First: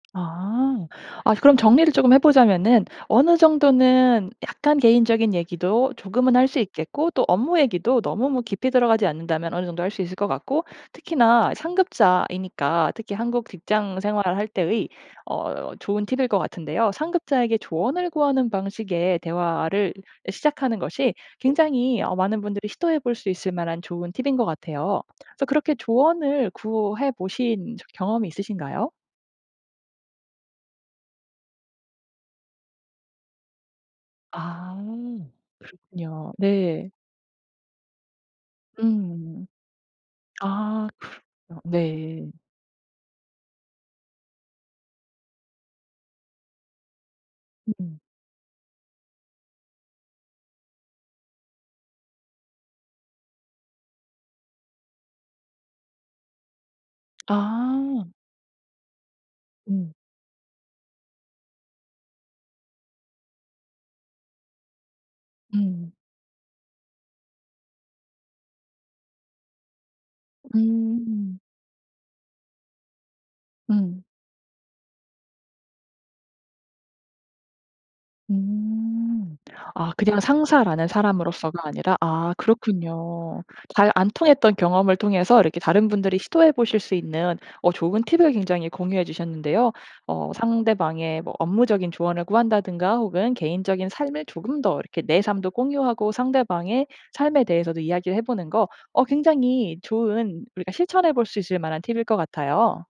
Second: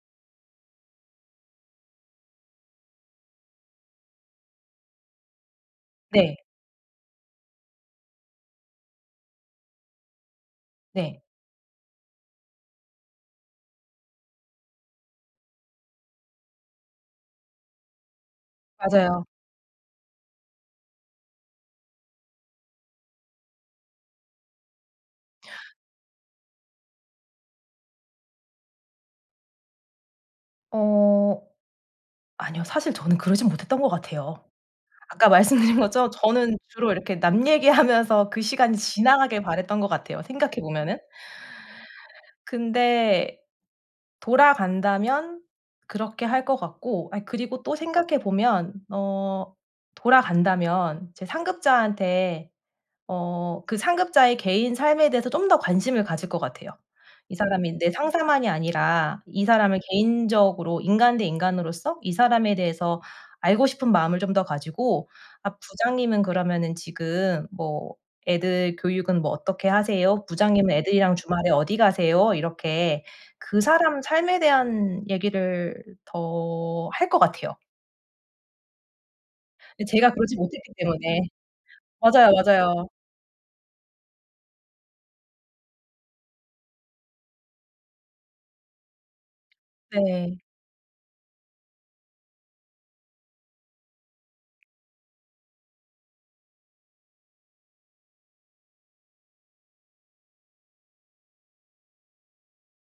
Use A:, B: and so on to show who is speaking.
A: 아. 아 그럼 정리를 조금 해보자면은 어느 정도는 약간 개인적인 얘기도 조금은
B: 네.
A: 할 수 있겠고 또 업무 얘기도 너무 뭐 깊이 들어가지 않는다면 어느 정도 할 수 있을 거 같고.
B: 네.
A: 특히나 상급자이니까 특히 한국 직장 생활을 할 때의 어 좋은 팁일 것 같은데요. 상급자에게 조언을 구하는 방식의
B: 맞아요.
A: 대화를 시작하는 것이 굉장히 어 많은 분들이 시도해볼 수 있을 만한 좋은 팁인 거 같아요. 그래서 그렇게 조언을 구해 보신 적이 경험이 있으신가요?
B: 어 아니요. 사실 저는 그러지는 못했던 것 같아요,
A: 아
B: 아까 말씀드린 것처럼
A: 그렇군요.
B: 저는
A: 네.
B: 주로 이렇게 남 얘기하면서 그 시간이 지나가길
A: 음.
B: 바랐던 것 같아요, 생각해
A: 아
B: 보면은.
A: 그렇구 네.
B: 근데 돌아간다면 그렇게 할 것 같고, 아 그리고 또
A: 음음.
B: 생각해 보면 어 돌아간다면 제 상급자한테 어 그 상급자의 개인 삶에 대해서 좀 더 관심을 가질 것 같아요. 이 사람이 내
A: 아
B: 상사만이 아니라 이 사람을
A: 음.
B: 개인적으로 인간 대 인간으로서 이 사람에 대해서 알고 싶은 마음을 좀 더 가지고 아
A: 음.
B: "부장님은 그러면은 지금 뭐 애들 교육은 뭐 어떻게 하세요? 부장님은 애들이랑
A: 음.
B: 주말에 어디 가세요?" 이렇게 그 사람
A: 음.
B: 삶에 대한 얘기를 더 할 것 같아요.
A: 음.
B: 근데
A: 아
B: 제가
A: 그냥
B: 그러지 못했기
A: 상사라는
B: 때문에.
A: 사람으로서가 아니라
B: 맞아요,
A: 아
B: 맞아요.
A: 그렇군요. 잘 안 통했던 경험을 통해서 이렇게 다른 분들이 시도해 보실 수 있는 어 좋은 팁을 굉장히 공유해 주셨는데요. 어
B: 네.
A: 상대방의 뭐 업무적인 조언을 구한다든가 혹은 개인적인 삶을 조금 더 이렇게 내 삶도 공유하고 상대방의 삶에 대해서도 이야기를 해보는 거 어 굉장히 좋은, 우리가 실천해볼 수 있을 만한 팁일 것 같아요.